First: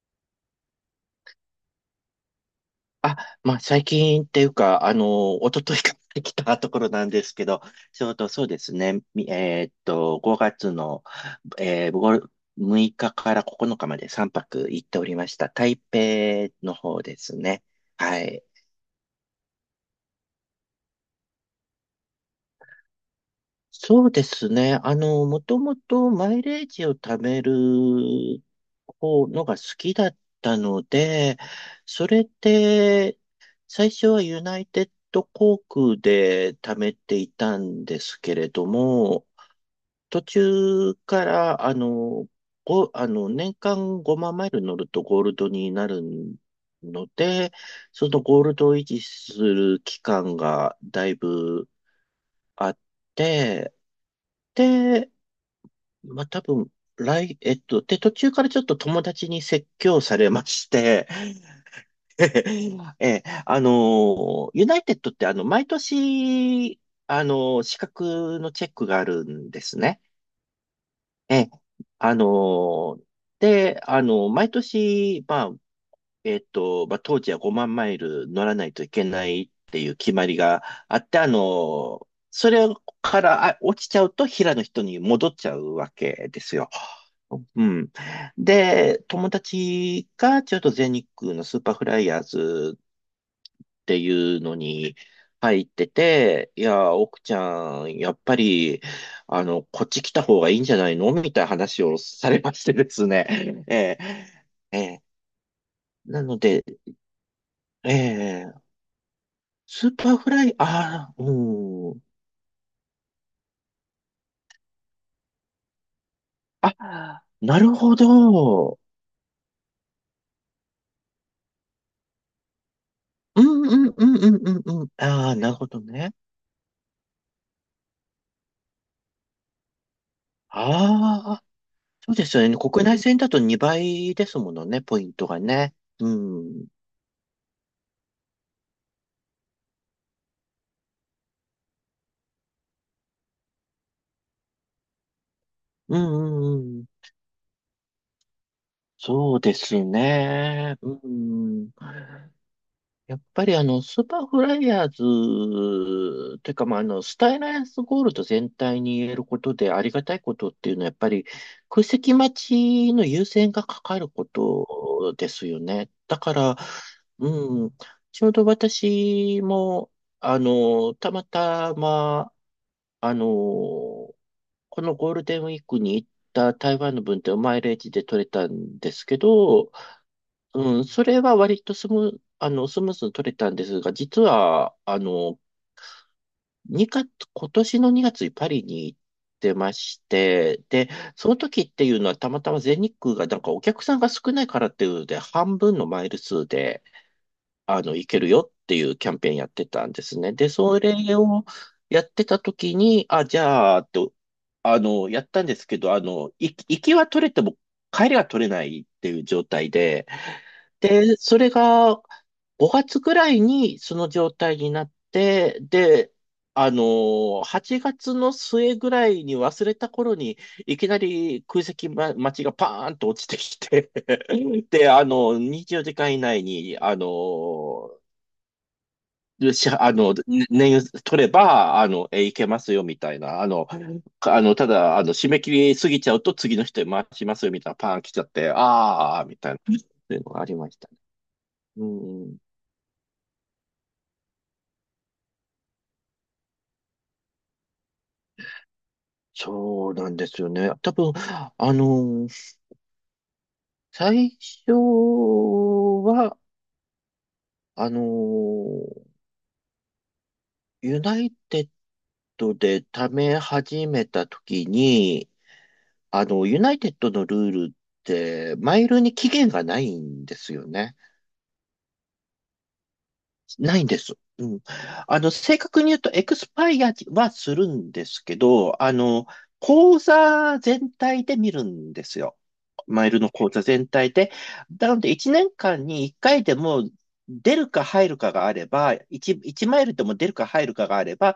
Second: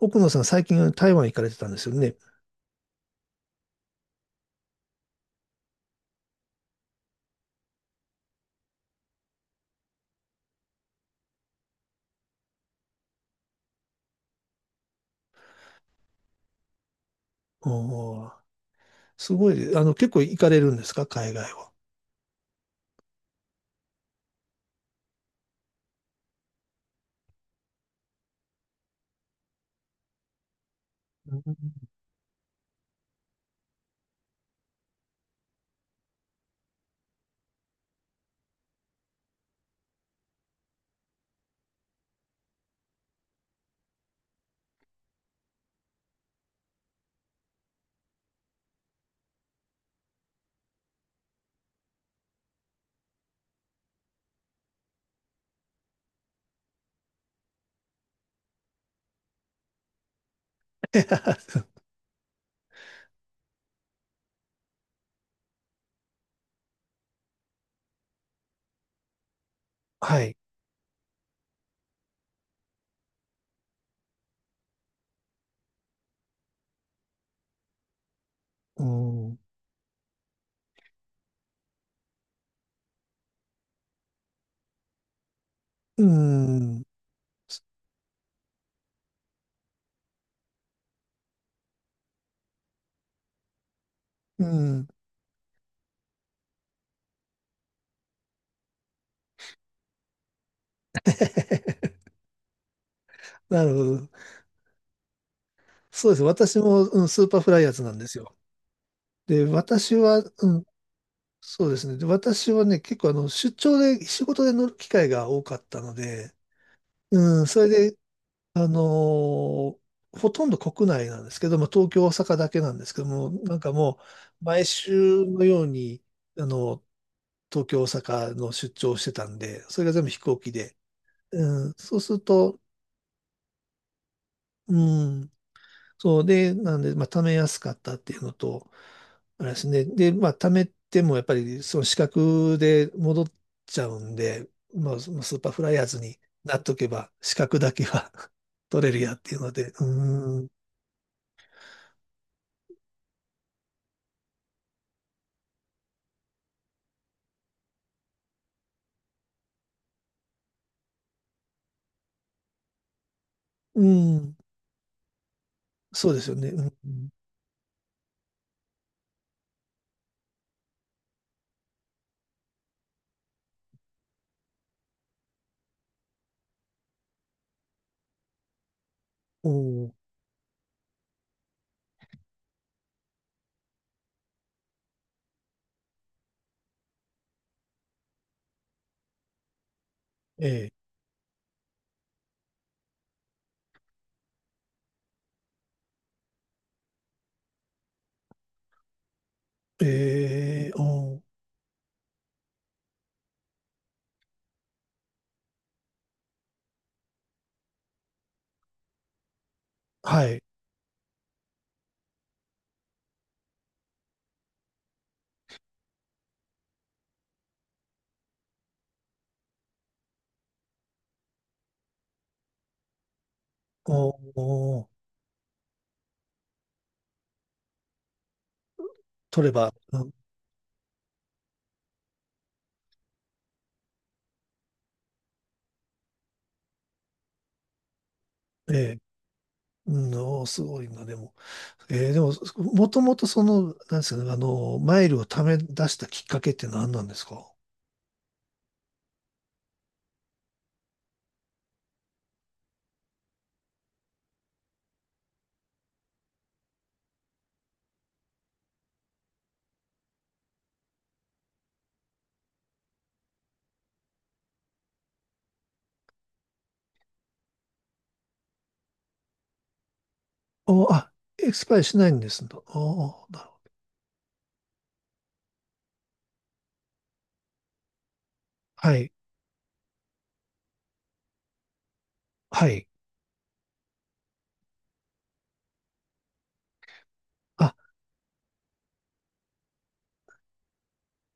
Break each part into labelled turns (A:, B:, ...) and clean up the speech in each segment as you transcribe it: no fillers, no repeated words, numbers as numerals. A: 奥野さん、最近台湾行かれてたんですよね。
B: あ、まあ、最近っていうか、一昨日から来たところなんですけど、ちょうどそうですね、みえーっと、5月の、6日から9日まで3泊行っておりました。台北の方ですね。は
A: おー、
B: い。
A: すごい、結構行かれるんですか、海外は。
B: そうですね。もともとマイレージを貯める方のが好きだったの
A: う
B: で、
A: ん。
B: それで、最初はユナイテッド航空で貯めていたんですけれども、途中から、あの、ご、あの、年間5万マイル乗るとゴールドになるので、そのゴールドを維持する期間がだいぶあって、で、まあ、多分、来、えっと、で、途中からちょっと友達に説教されまして、え、あの、ユナイテッドって毎年、資格のチェックがあるんですね。
A: はい。
B: え、あの、で、毎年、まあ、まあ、当時は5万マイル乗らない
A: う
B: といけな
A: ん。
B: いっていう決まりがあって、それから落ちちゃうと平の人に戻っちゃうわ
A: う
B: けですよ。
A: ん。
B: うん。で、友達がちょっと全日空のスーパーフライヤーズっていう
A: う
B: の
A: ん。
B: に入ってて、いや、奥ちゃん、やっぱり、こっち来た方がいいんじゃないのみたいな話を されましてです
A: な
B: ね。
A: る
B: え
A: ほ
B: え、
A: ど。
B: ええ、
A: そうです。
B: なの
A: 私
B: で、
A: も、うん、スーパーフライヤーズな
B: え
A: んですよ。
B: え、
A: で、
B: ス
A: 私
B: ーパー
A: は、
B: フラ
A: う
B: イ、
A: ん、
B: ああ、
A: そうです
B: う
A: ね。
B: ん。
A: で、私はね、結構出張で、仕事で乗る機会が多かったので、
B: あ、
A: うん、
B: な
A: それ
B: るほ
A: で、あ
B: ど。
A: のーほとんど国内なんですけど、まあ、東京、大阪だけなんですけども、
B: う
A: なんか
B: んうん
A: も
B: うんう
A: う、
B: んう
A: 毎
B: んうん。
A: 週
B: ああ、
A: の
B: なる
A: よう
B: ほど
A: に、
B: ね。
A: あの、東京、大阪の出張をしてたんで、それが全部飛行機で、
B: あ、
A: うん、そう
B: そ
A: す
B: う
A: る
B: ですよね。
A: と、
B: 国内線だと2倍ですもの
A: う
B: ね、ポイント
A: ん、
B: がね。う
A: そうで、
B: ん。
A: なんで、まあ、貯めやすかったっていうのと、あれですね。で、まあ、貯めてもやっぱりその資格で戻っちゃうんで、まあ、そのスーパーフライヤー
B: う
A: ズ
B: ん
A: にな
B: う
A: っと
B: んうん。
A: けば、資格だけは 取れるやって
B: そ
A: い
B: う
A: うの
B: で
A: で、う
B: す
A: ーん、
B: ね。うん。やっぱりスーパーフライヤーズ、てかまあ、スタイナースゴールド全体に言えることでありがたいことっていうのは、やっぱり空席待ちの優先が
A: う
B: かかる
A: ー
B: こ
A: ん、
B: とですよね。
A: そう
B: だ
A: です
B: か
A: よね。
B: ら、
A: うん、
B: うん、ちょうど私も、あの、たまたま、あのーこのゴールデンウィークに行った台湾の分ってマイレージで取れたんですけ
A: お
B: ど、
A: ー、
B: うん、それは割とスムーズに取れたんですが、実は、2月、今年の2月にパリに行ってまして、
A: え
B: で、その時っていうのはたまたま全日空がなんかお客さんが少ないからっていうので、半分のマイル数で、いけるよっていうキャンペーンやって
A: え、
B: たんですね。で、
A: ええ、
B: それ
A: おー、
B: をやってた時に、あ、じゃあ、と、あの、やったんですけど、行きは取れても帰りは取れないっていう状態で、
A: はい、
B: で、それが5月ぐらいにその状態になって、で、あの、8月の末ぐらいに忘れた頃にいきなり空席、待ちがパーンと落ちてきて
A: おー、 おー、
B: で、24時間以内に、あの、
A: 取れ
B: し
A: ば、
B: あ
A: うん、
B: の、ね年取れば、いけますよ、みたいな。あの、かあの、ただ、締め切り過ぎちゃうと次の人に回しますよ、みたいな、パーン来ちゃって、
A: ええ、
B: あー、みたいな、っ
A: うん、
B: ていうのが
A: お
B: あ
A: ー、
B: り
A: す
B: まし
A: ごい
B: たね。
A: な、でも。
B: う
A: えー、でも、
B: ん。
A: もともとその、なんですかね、マイルを貯め出したきっかけって何なんですか？
B: そうなんですよね。多分、あの、最初は、あの、ユナイテッドで貯め始めた時に、ユナイテッドのルールって、マイルに期限がないんですよ
A: お、
B: ね。
A: あ、エクスパイアしないんですと、お、なるほど。
B: ないんです。うん。正確に言うと、エクスパイアはするんですけど、
A: はい。
B: 口座全体で見るんですよ。
A: はい。
B: マイルの口座全体で。なので、1年間に1回でも出る
A: あ、
B: か入るかがあれば、1、一マイルでも出るか入るかがあれば、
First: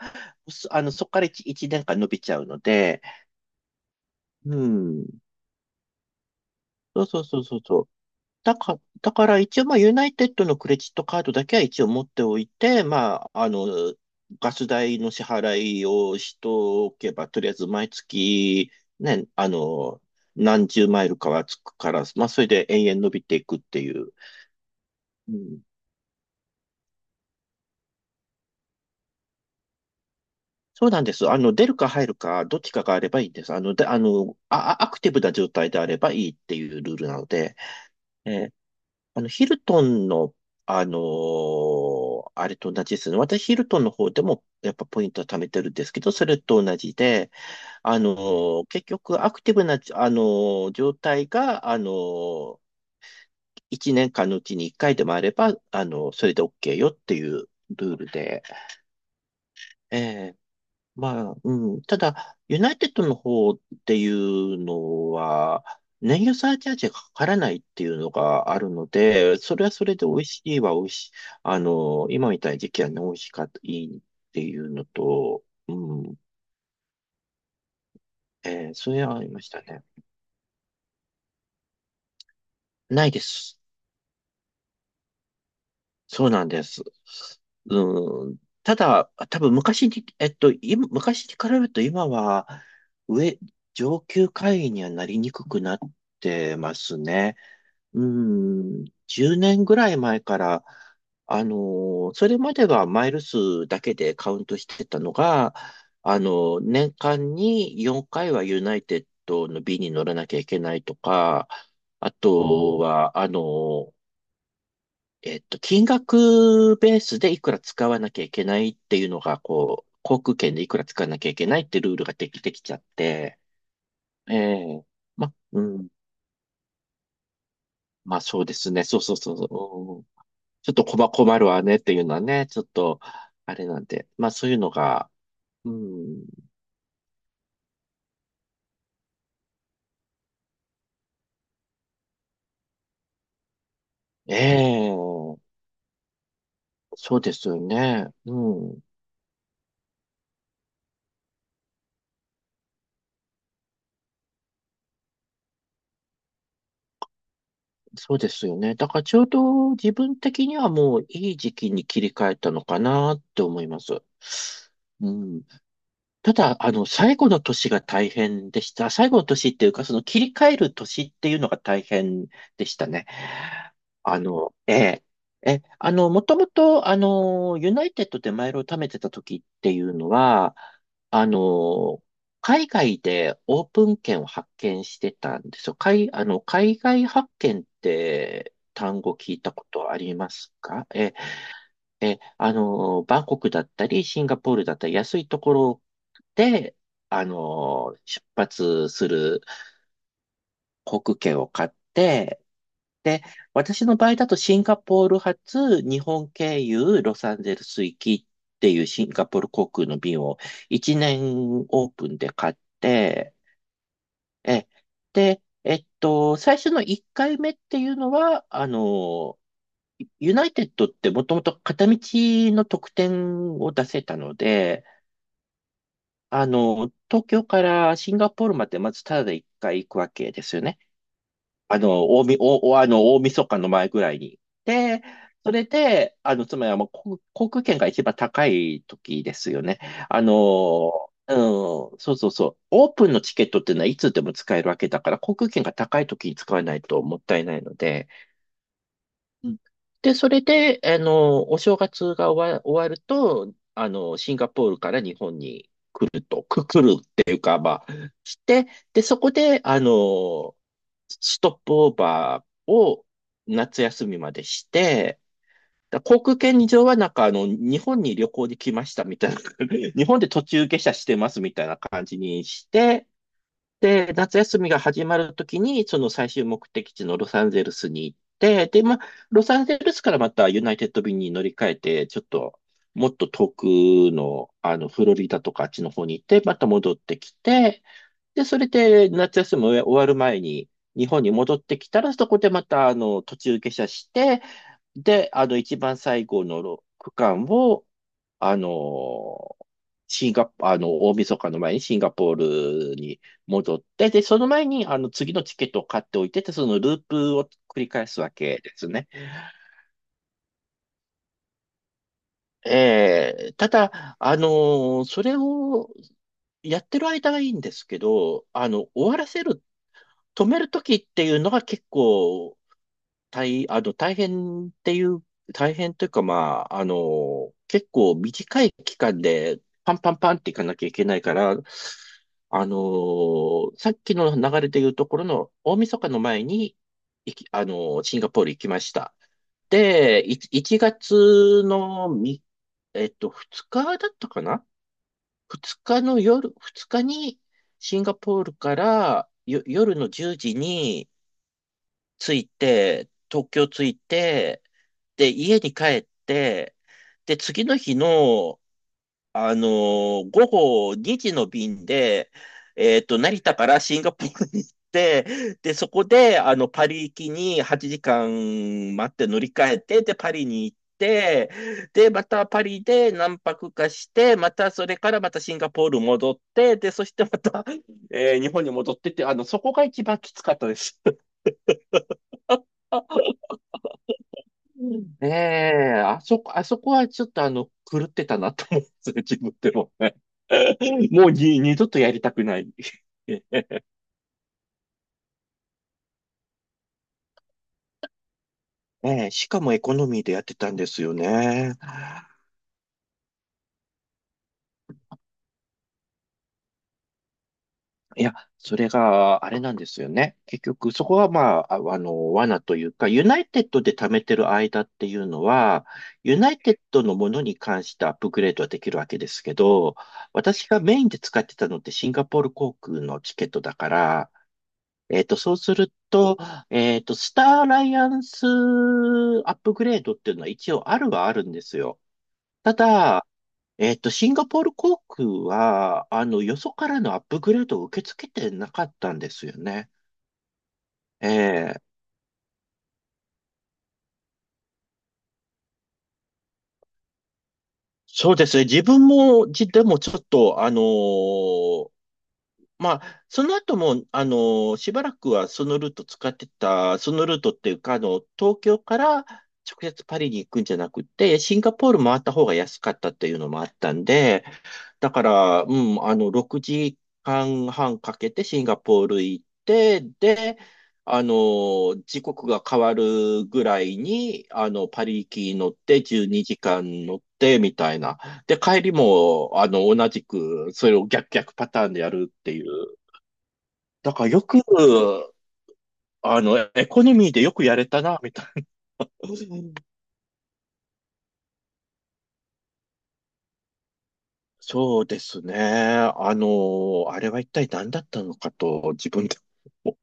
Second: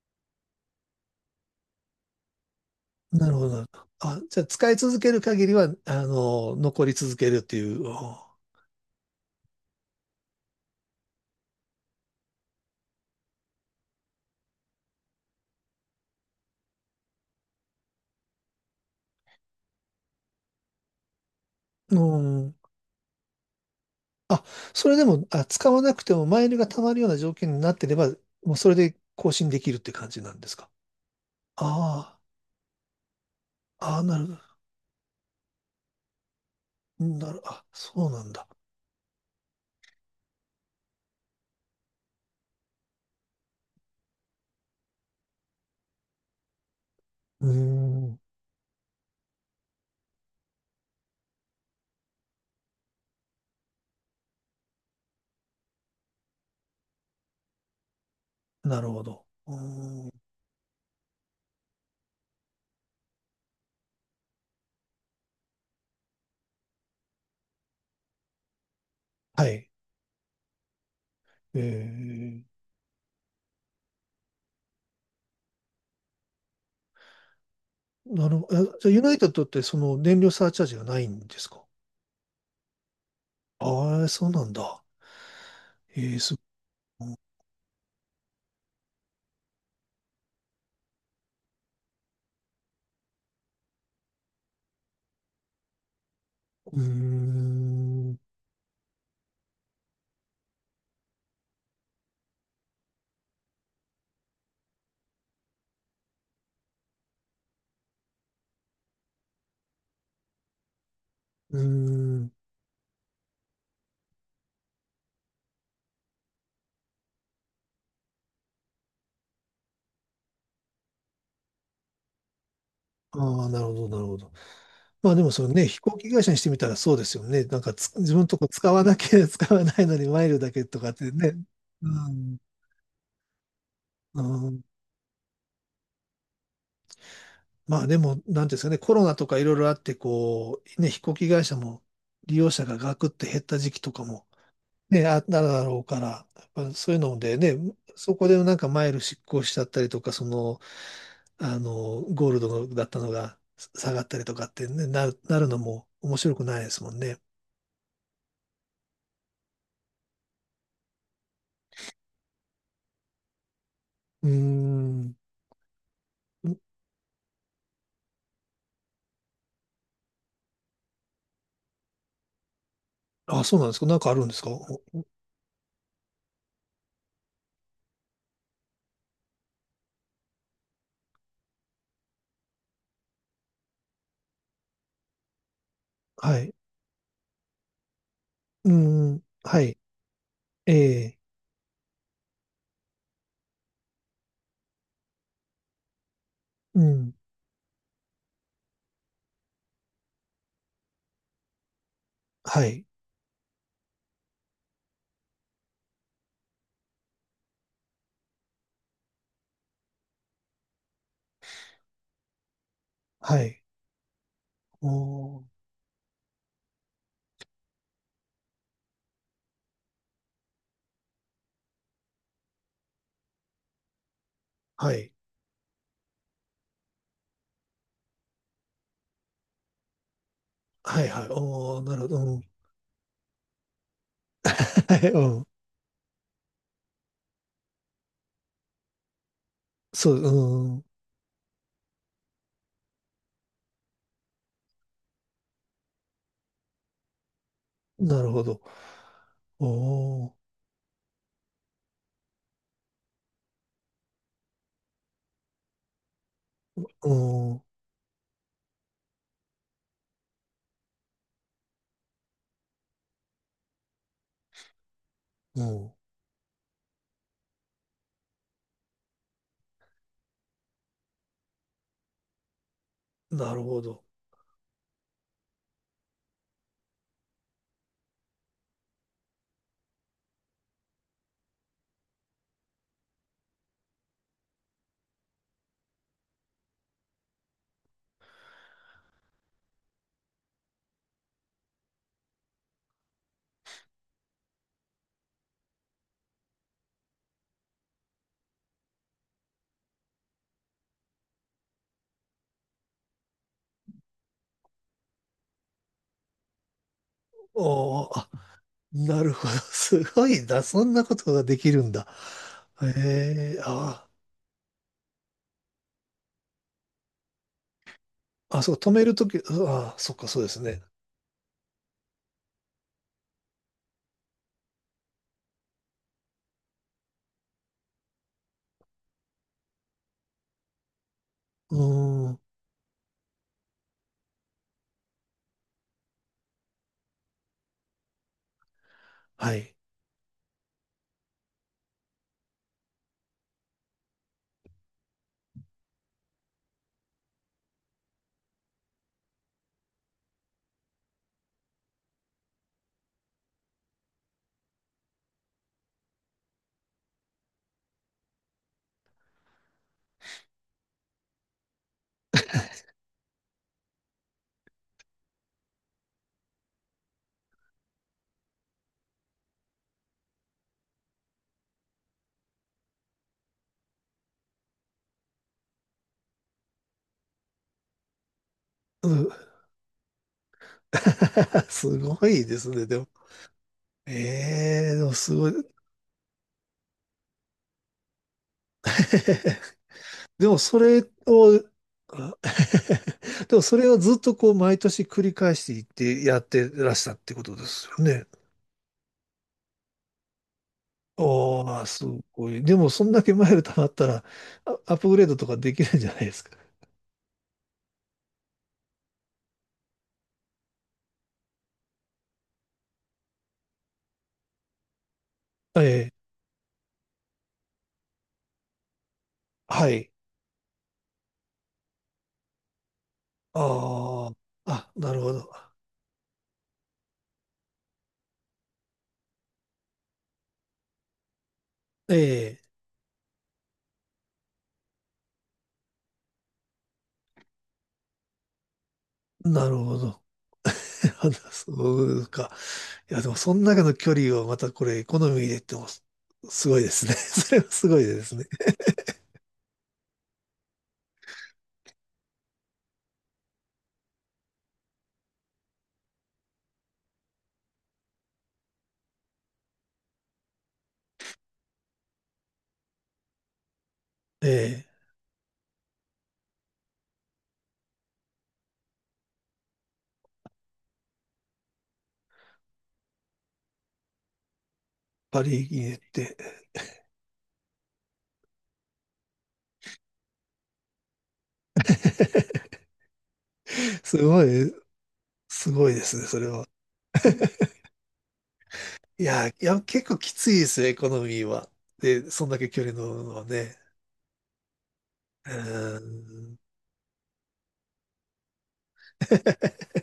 B: そあの、そこから 1, 一年間伸びちゃうので、
A: なるほど。なるほど、あ、じゃあ、
B: う
A: 使い続
B: ん。
A: ける限りは、残り
B: そう
A: 続
B: そう
A: ける
B: そ
A: っ
B: う
A: て
B: そう
A: い
B: そ
A: う。
B: う。
A: お、
B: だから一応、まあ、ユナイテッドのクレジットカードだけは一応持っておいて、まあ、ガス代の支払いをしとおけば、とりあえず毎月、ね、何十マイルかはつくか
A: う
B: ら、まあ、それ
A: ん。
B: で延々伸びていくっていう。
A: あ、それでも、
B: う
A: あ、
B: ん、
A: 使わなくてもマイルが貯まるような条件になってれば、もうそれで更新できるって感じなんですか？
B: そうなんです。出るか入る
A: あ
B: か、どっちかがあればいいんです。で、
A: あ、ああ、なるほ
B: アクティブな状態であればいいっていうルー
A: ど。
B: ルなの
A: なる、
B: で、
A: あ、そうなん
B: え
A: だ。
B: ーヒルトンの、あれと同じですね。私、ヒルトンの方でも、やっぱポイントは貯めてるんですけど、それと同じで、
A: うーん。
B: 結局、アクティブな、状態が、1年間のうちに1回でもあれば、それで OK よっていうルールで、
A: なるほど。う
B: え
A: ーん、
B: え、まあ、うん。ただ、ユナイテッドの方っていうのは、燃油サーチャージがかからないっていうのがあるので、
A: は
B: それ
A: い。
B: はそれで美味しいは美味しい。
A: え
B: 今み
A: ー、
B: たいな時期はね、美味しかった、いいっていうのと、うん。
A: なるほど。あ、じゃあ、
B: そ
A: ユ
B: れ
A: ナ
B: は
A: イ
B: あ
A: テッ
B: りま
A: ドっ
B: し
A: て
B: た
A: そ
B: ね。
A: の燃料サーチャージがないんですか？
B: ないです。
A: ああ、そうなんだ。えー、
B: そう
A: す、
B: なんです。うん。ただ、多分昔に、今昔に比べると今は、上、上級会員にはなりにくくなってま
A: うー
B: すね。う
A: ん、う
B: ん、10年ぐらい前から、それまではマイル数だけでカウントしてたのが、あの年間に4回はユナイテッドの B に乗らなきゃいけないとか、
A: ー
B: あ
A: ん。
B: とは、金額ベースでいくら使わなきゃいけないっていうのが、こう、航空券でいくら使わなきゃいけないってルールができてきちゃって、
A: ああ、なるほど、なるほど。
B: ええ、
A: まあでもそれ
B: う
A: ね、飛
B: ん、
A: 行機会社にしてみたらそうですよね。なんかつ自
B: ま
A: 分
B: あ
A: のと
B: そう
A: こ
B: です
A: 使わ
B: ね、
A: な
B: そう
A: き
B: そう
A: ゃ
B: そ
A: 使わないのに
B: う、
A: マイルだけ
B: ちょっ
A: と
B: と
A: かってね。
B: 困るわねっ
A: う
B: ていうのは
A: ん、
B: ね、ちょっと、あれなんで。
A: う
B: まあそういう
A: ん。
B: のが、うん、
A: まあでも、なんていうんですかね、コロナとかいろいろあって、こう、ね、飛行機会社も利用者がガクって減った時期とかも
B: え
A: ね、あ、
B: え、
A: なるだろうから、やっぱそういう
B: そ
A: の
B: うで
A: で
B: すよ
A: ね、
B: ね。
A: そこ
B: う
A: でなんか
B: ん、
A: マイル失効しちゃったりとか、その、ゴールドだったのが下がったりとかってね、なる、なるのも面白くないですもんね。
B: そうですよね。だからちょうど自分的にはもういい時期に切り替えたのかなって思います。
A: うー
B: う
A: ん。
B: ん、ただ、最後の年が大変でした。最後の年っていうか、その切り替える年っていうのが大変でしたね。
A: あ、そうなんですか。なんかあるんですか。
B: え
A: お、
B: え、もともと、ユナイテッドでマイルを貯めてた時っていうのは、あの、海外でオープン券を発見してたんですよ。海、あ
A: は
B: の、
A: い。
B: 海外発見って
A: うー
B: 単語
A: ん。
B: 聞いた
A: は
B: こ
A: い。
B: とあります
A: え
B: か？え
A: え。
B: え、バンコクだったり、シンガポールだったり、安いところで、
A: うん。
B: 出発する航空券を買って、
A: はい。
B: で、私の場合だとシンガポール発、日本経由、ロサンゼルス行きっていうシンガポール航空の便を1年オープンで買って、
A: はい。
B: え、
A: お
B: で、
A: ー。
B: 最初の1回目っていうのは、ユナイテッドってもともと片道の特典を出せたので、
A: はい。
B: 東京からシンガポールまでまずタダで一回行くわけですよね。
A: はい。はい。お
B: あ
A: ー。なる
B: の、
A: ほど。
B: 大
A: う
B: み、
A: ん。
B: お、おあの、大晦日の前ぐらいに。
A: は
B: で、
A: い。うん。
B: それで、つまりはもう航空券が一番高い時ですよね。
A: そう。
B: あ
A: うん。
B: の、うん、そうそうそう。オープンのチケットっていうのはいつでも使えるわけだから、航空券が高い時に使わないともったいないので。
A: なるほど。
B: うんで、
A: お
B: そ
A: ー。
B: れで、お正月が終わると、シンガポールから日本に来ると、く、来る、
A: うん。
B: して、で、そこで、ストップオーバーを夏休みまでして、
A: うん。
B: だから航空券上はなんか日本に旅行に来ましたみたいな、日本で途中下車してますみたいな感じにして、
A: なるほど。
B: で、夏休みが始まるときに、その最終目的地のロサンゼルスに行って、で、まあ、ロサンゼルスからまたユナイテッド便に乗り換えて、ちょっと、もっと遠くの、フロリダとかあっちの方に行って、また戻ってきて、で、それで夏休み終わる前に日本に戻ってきたら、そこでまた、途中下車して、で、一番最後の区間を、あの、シンガポ、あの、大晦日の前にシンガポールに戻って、で、その前に、次のチケットを買っておいてて、そのループを繰り
A: お
B: 返
A: ー、
B: す
A: あ、
B: わけですね。
A: なるほど。すごいな。そんなことができるんだ。
B: ええ、
A: ええ、
B: た
A: あ
B: だ、それをやってる間はいいんですけど、
A: ー、あ、
B: あ
A: そう、
B: の、
A: 止め
B: 終
A: る
B: わ
A: と
B: ら
A: き、あ、
B: せる、
A: あ、そっか、そう
B: 止
A: で
B: め
A: す
B: る
A: ね。
B: ときっていうのが結構大、あの、大変っていう、大変というか、まあ、結構短い期間でパンパンパンっていかなきゃいけないから、
A: うーん、
B: さっきの流れでいうところの大晦日の前に、いき、あの、シンガポール行きました。
A: はい。
B: で、1月のみ、えっと、2日だったかな ?2 日の夜、2日にシンガポールから夜の10時に着いて、東京着いて、で、家に帰って、で、次の日の、午後2時の便で、成田からシンガポールに行って、で、そこで、パリ行きに8時間待って乗り換えて、で、パリに行って、で、またパリで何泊かして、またそれからまたシンガポール戻って、で、そしてまた、日本に戻っ
A: う
B: てって、
A: ん、
B: そこが一番きつかったです。
A: すごいですね、でも。ええ、
B: う
A: でも
B: んえ
A: すごい。
B: あそこはちょっと狂ってたなと思うんですね、自分でも。
A: でもそれ
B: もう
A: を、
B: 二度とやりた
A: あ。
B: くない。
A: でも
B: え
A: それをずっとこう毎年繰り返していってやってらしたってことですよね。
B: え、しかもエコノミーでやってたんですよね。
A: ああ、すごい。でもそんだけマイル貯まったら、あ、アップグレードとかできるんじゃないですか。
B: いや、それがあれなんですよね。結局、そこはまあ、罠というか、ユナイテッドで貯めてる間っていうの
A: え
B: は、
A: え、
B: ユナイテッドのものに関してアップグレードはできるわけですけ
A: は
B: ど、
A: い。
B: 私がメインで使ってたのってシンガポール航空のチケットだか
A: あ
B: ら、
A: あ、あ、なるほど。
B: そうすると、スターアライアンスアップグレードっていうのは一応あるはあるんですよ。
A: え
B: ただ、シンガポール航空は、よそからのアップグレードを受け付けてなかったんです
A: え、
B: よ
A: なる
B: ね。
A: ほど。
B: え
A: あ、そ
B: え、
A: うか。いや、でも、その中の距離をまたこれ、エコノミーで言っても、す、すごいですね。それはすごいで
B: そ
A: す
B: う
A: ね。
B: ですね。自分も、でもちょっと、まあ、その後も、しばらくはそのルート使ってた、そのルートっていうか、東京から直接パリに行くんじゃなくて、シンガポール回った方が安かったっていうのもあったんで、
A: ええ、
B: だから、うん、6時間半かけてシンガポール行って、で、時刻が変わるぐらいに、パリ行
A: パ
B: き
A: リ
B: 乗っ
A: 行ネっ
B: て12
A: て。
B: 時間乗ってみたいな。で、帰りも、同じく、それを逆パターンでやるっていう。だ
A: す
B: からよ
A: ご
B: く、
A: い、すごいですね、それは。
B: エコノミーでよくや れたな、みたいな。
A: いや、いや、結構きついですよ、エコノミーは。で、そんだけ距離乗るのはね。
B: そうです
A: う
B: ね。
A: ーん。
B: あれは一体何だったのかと、自分で も。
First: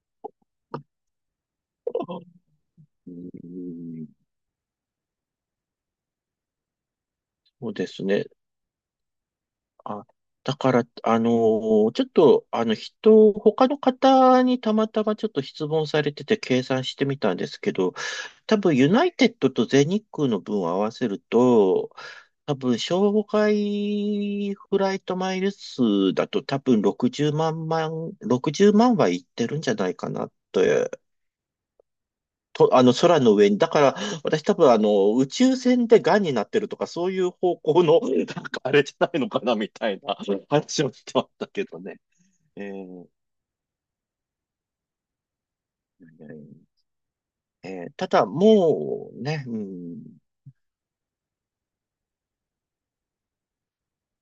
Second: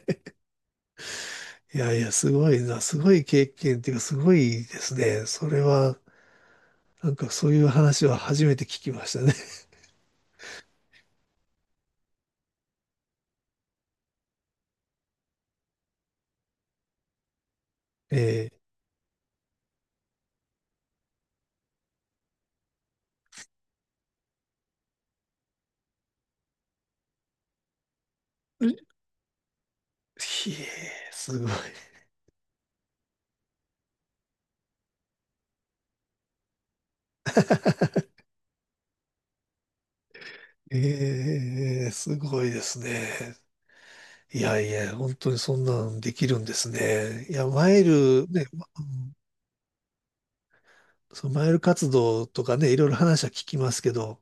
A: いやいや、すごいな、すご
B: う
A: い経験っていうか、
B: ん、
A: すごいですね。それは、なんかそういう
B: そうです
A: 話は
B: ね。
A: 初めて聞きましたね。
B: あ、だから、あの、ちょっと、あの、人、他の方にたまたまちょっと質問されてて計算してみたんですけど、
A: え、え
B: 多分ユナイテッドと全日空の分を合わせると、多分、障害フライトマイル数だと多分60万60万はいってるんじゃないかなって。
A: え、すごい。
B: と、空の上に。だから、私多分、宇宙船で癌になってるとか、そういう方向の、なんかあれじゃないのかな、みたいな話をしてまし
A: え
B: たけど
A: え、
B: ね。
A: すごいで
B: え
A: す
B: ー
A: ね。いやいや、本当にそんなんできるんですね。いや、マイ
B: ただ、
A: ル、ね、ま、う
B: も
A: ん、
B: うね、うん、
A: そのマイル活動とかね、いろいろ話は聞きますけど、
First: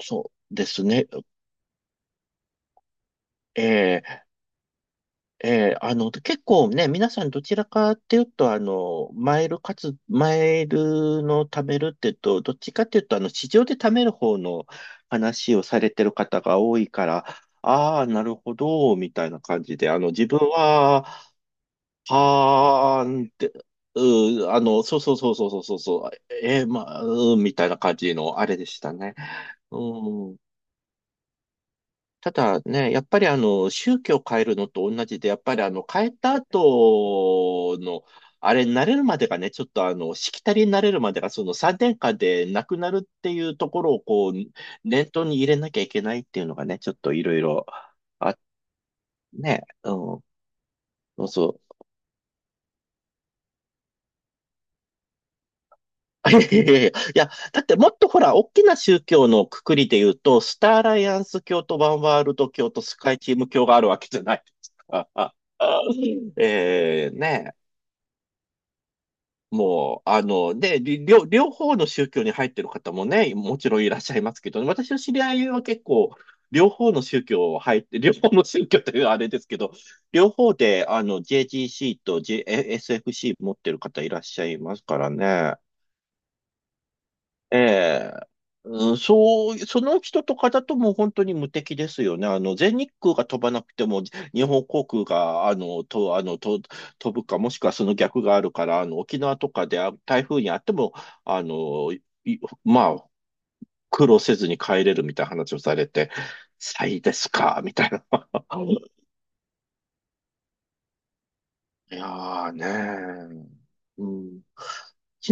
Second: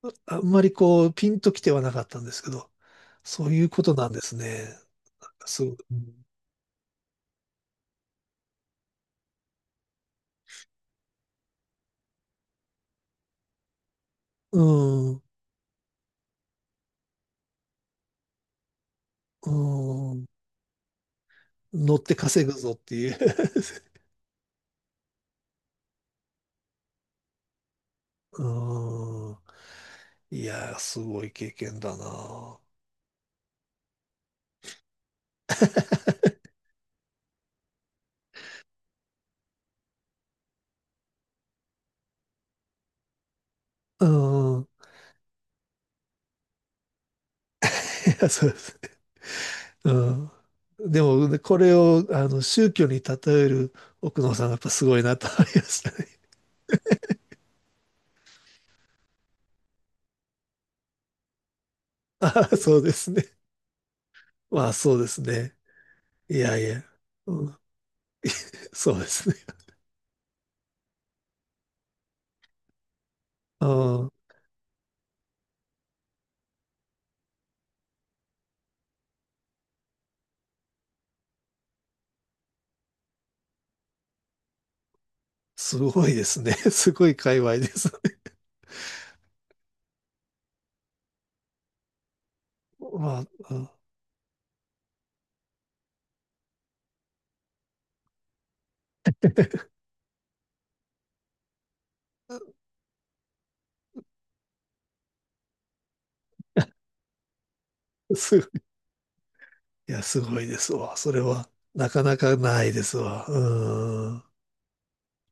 B: そ
A: あん
B: う
A: ま
B: で
A: り
B: す
A: こ
B: ね。
A: う、ピンときてはなかったんですけど、そういうこと
B: え
A: なんで
B: ー
A: すね。すごい。
B: 結構ね、皆さんどちらかっていうと、マイルの貯めるっていうと、どっちかっていうと、市場で貯める方
A: う
B: の
A: ん、う
B: 話をされてる方が多いから、ああ、なるほど、みたいな感じで、
A: ん、
B: 自分は、
A: 乗って稼ぐぞって
B: はー
A: いう。
B: んって、うー、あの、そうそうそうそうそうそう、そうまあ、うーん、みたいな感じの、あれでしたね。
A: うん、
B: うん。
A: いやー、すごい経験だ
B: た
A: な。
B: だね、やっぱり宗教を変えるのと同じで、やっぱり変えた後の、あれになれるまでがね、ちょっとしきたりになれるまでが、その3年間でなくなるっていうところをこう、
A: うん。
B: 念頭に入れなきゃいけないっていうのがね、ちょっといろいろ、
A: いや、
B: あ、
A: そうですね、
B: ね、
A: う
B: う
A: ん。でも、
B: ん、
A: ね、
B: そ
A: これ
B: う。
A: を、宗教に例える奥野さんがやっぱすごいなと思いましたね。
B: いや、だってもっとほら、大きな宗教のくくりで言うと、スターアライアンス教とワン ワール
A: あ
B: ド
A: あ、
B: 教
A: そう
B: と
A: で
B: ス
A: す
B: カイチー
A: ね。
B: ム教があるわけじゃないで
A: まあ、
B: す
A: そうで
B: か。
A: すね。いやいや。
B: えー
A: う
B: ね
A: ん、そうですね。
B: もう、あの、で、り両、両方の宗教に入ってる方もね、も
A: う
B: ちろんいらっ
A: ん。
B: しゃいますけどね、私の知り合いは結構、両方の宗教を入って、両方の宗教というあれですけど、両方で、JGC と JSFC 持ってる方いらっしゃいますからね。
A: すごいですね。すごい界隈
B: え
A: です。
B: え、うん、そう、その人とかだともう本当に無敵ですよね。全日空が
A: ま
B: 飛ば
A: あ、
B: な
A: う
B: くても、日本航空が、あの、と、あの、と、飛ぶか、もしくはその逆があるから、沖縄とかで台風にあっても、あの、いまあ、苦労せずに帰れるみたいな話をされて、最ですか、みたいな。
A: ん、すごい。いや、すごいですわ。それは、な
B: い
A: か
B: や
A: なかないですわ。
B: ーねー、
A: うん。
B: うん。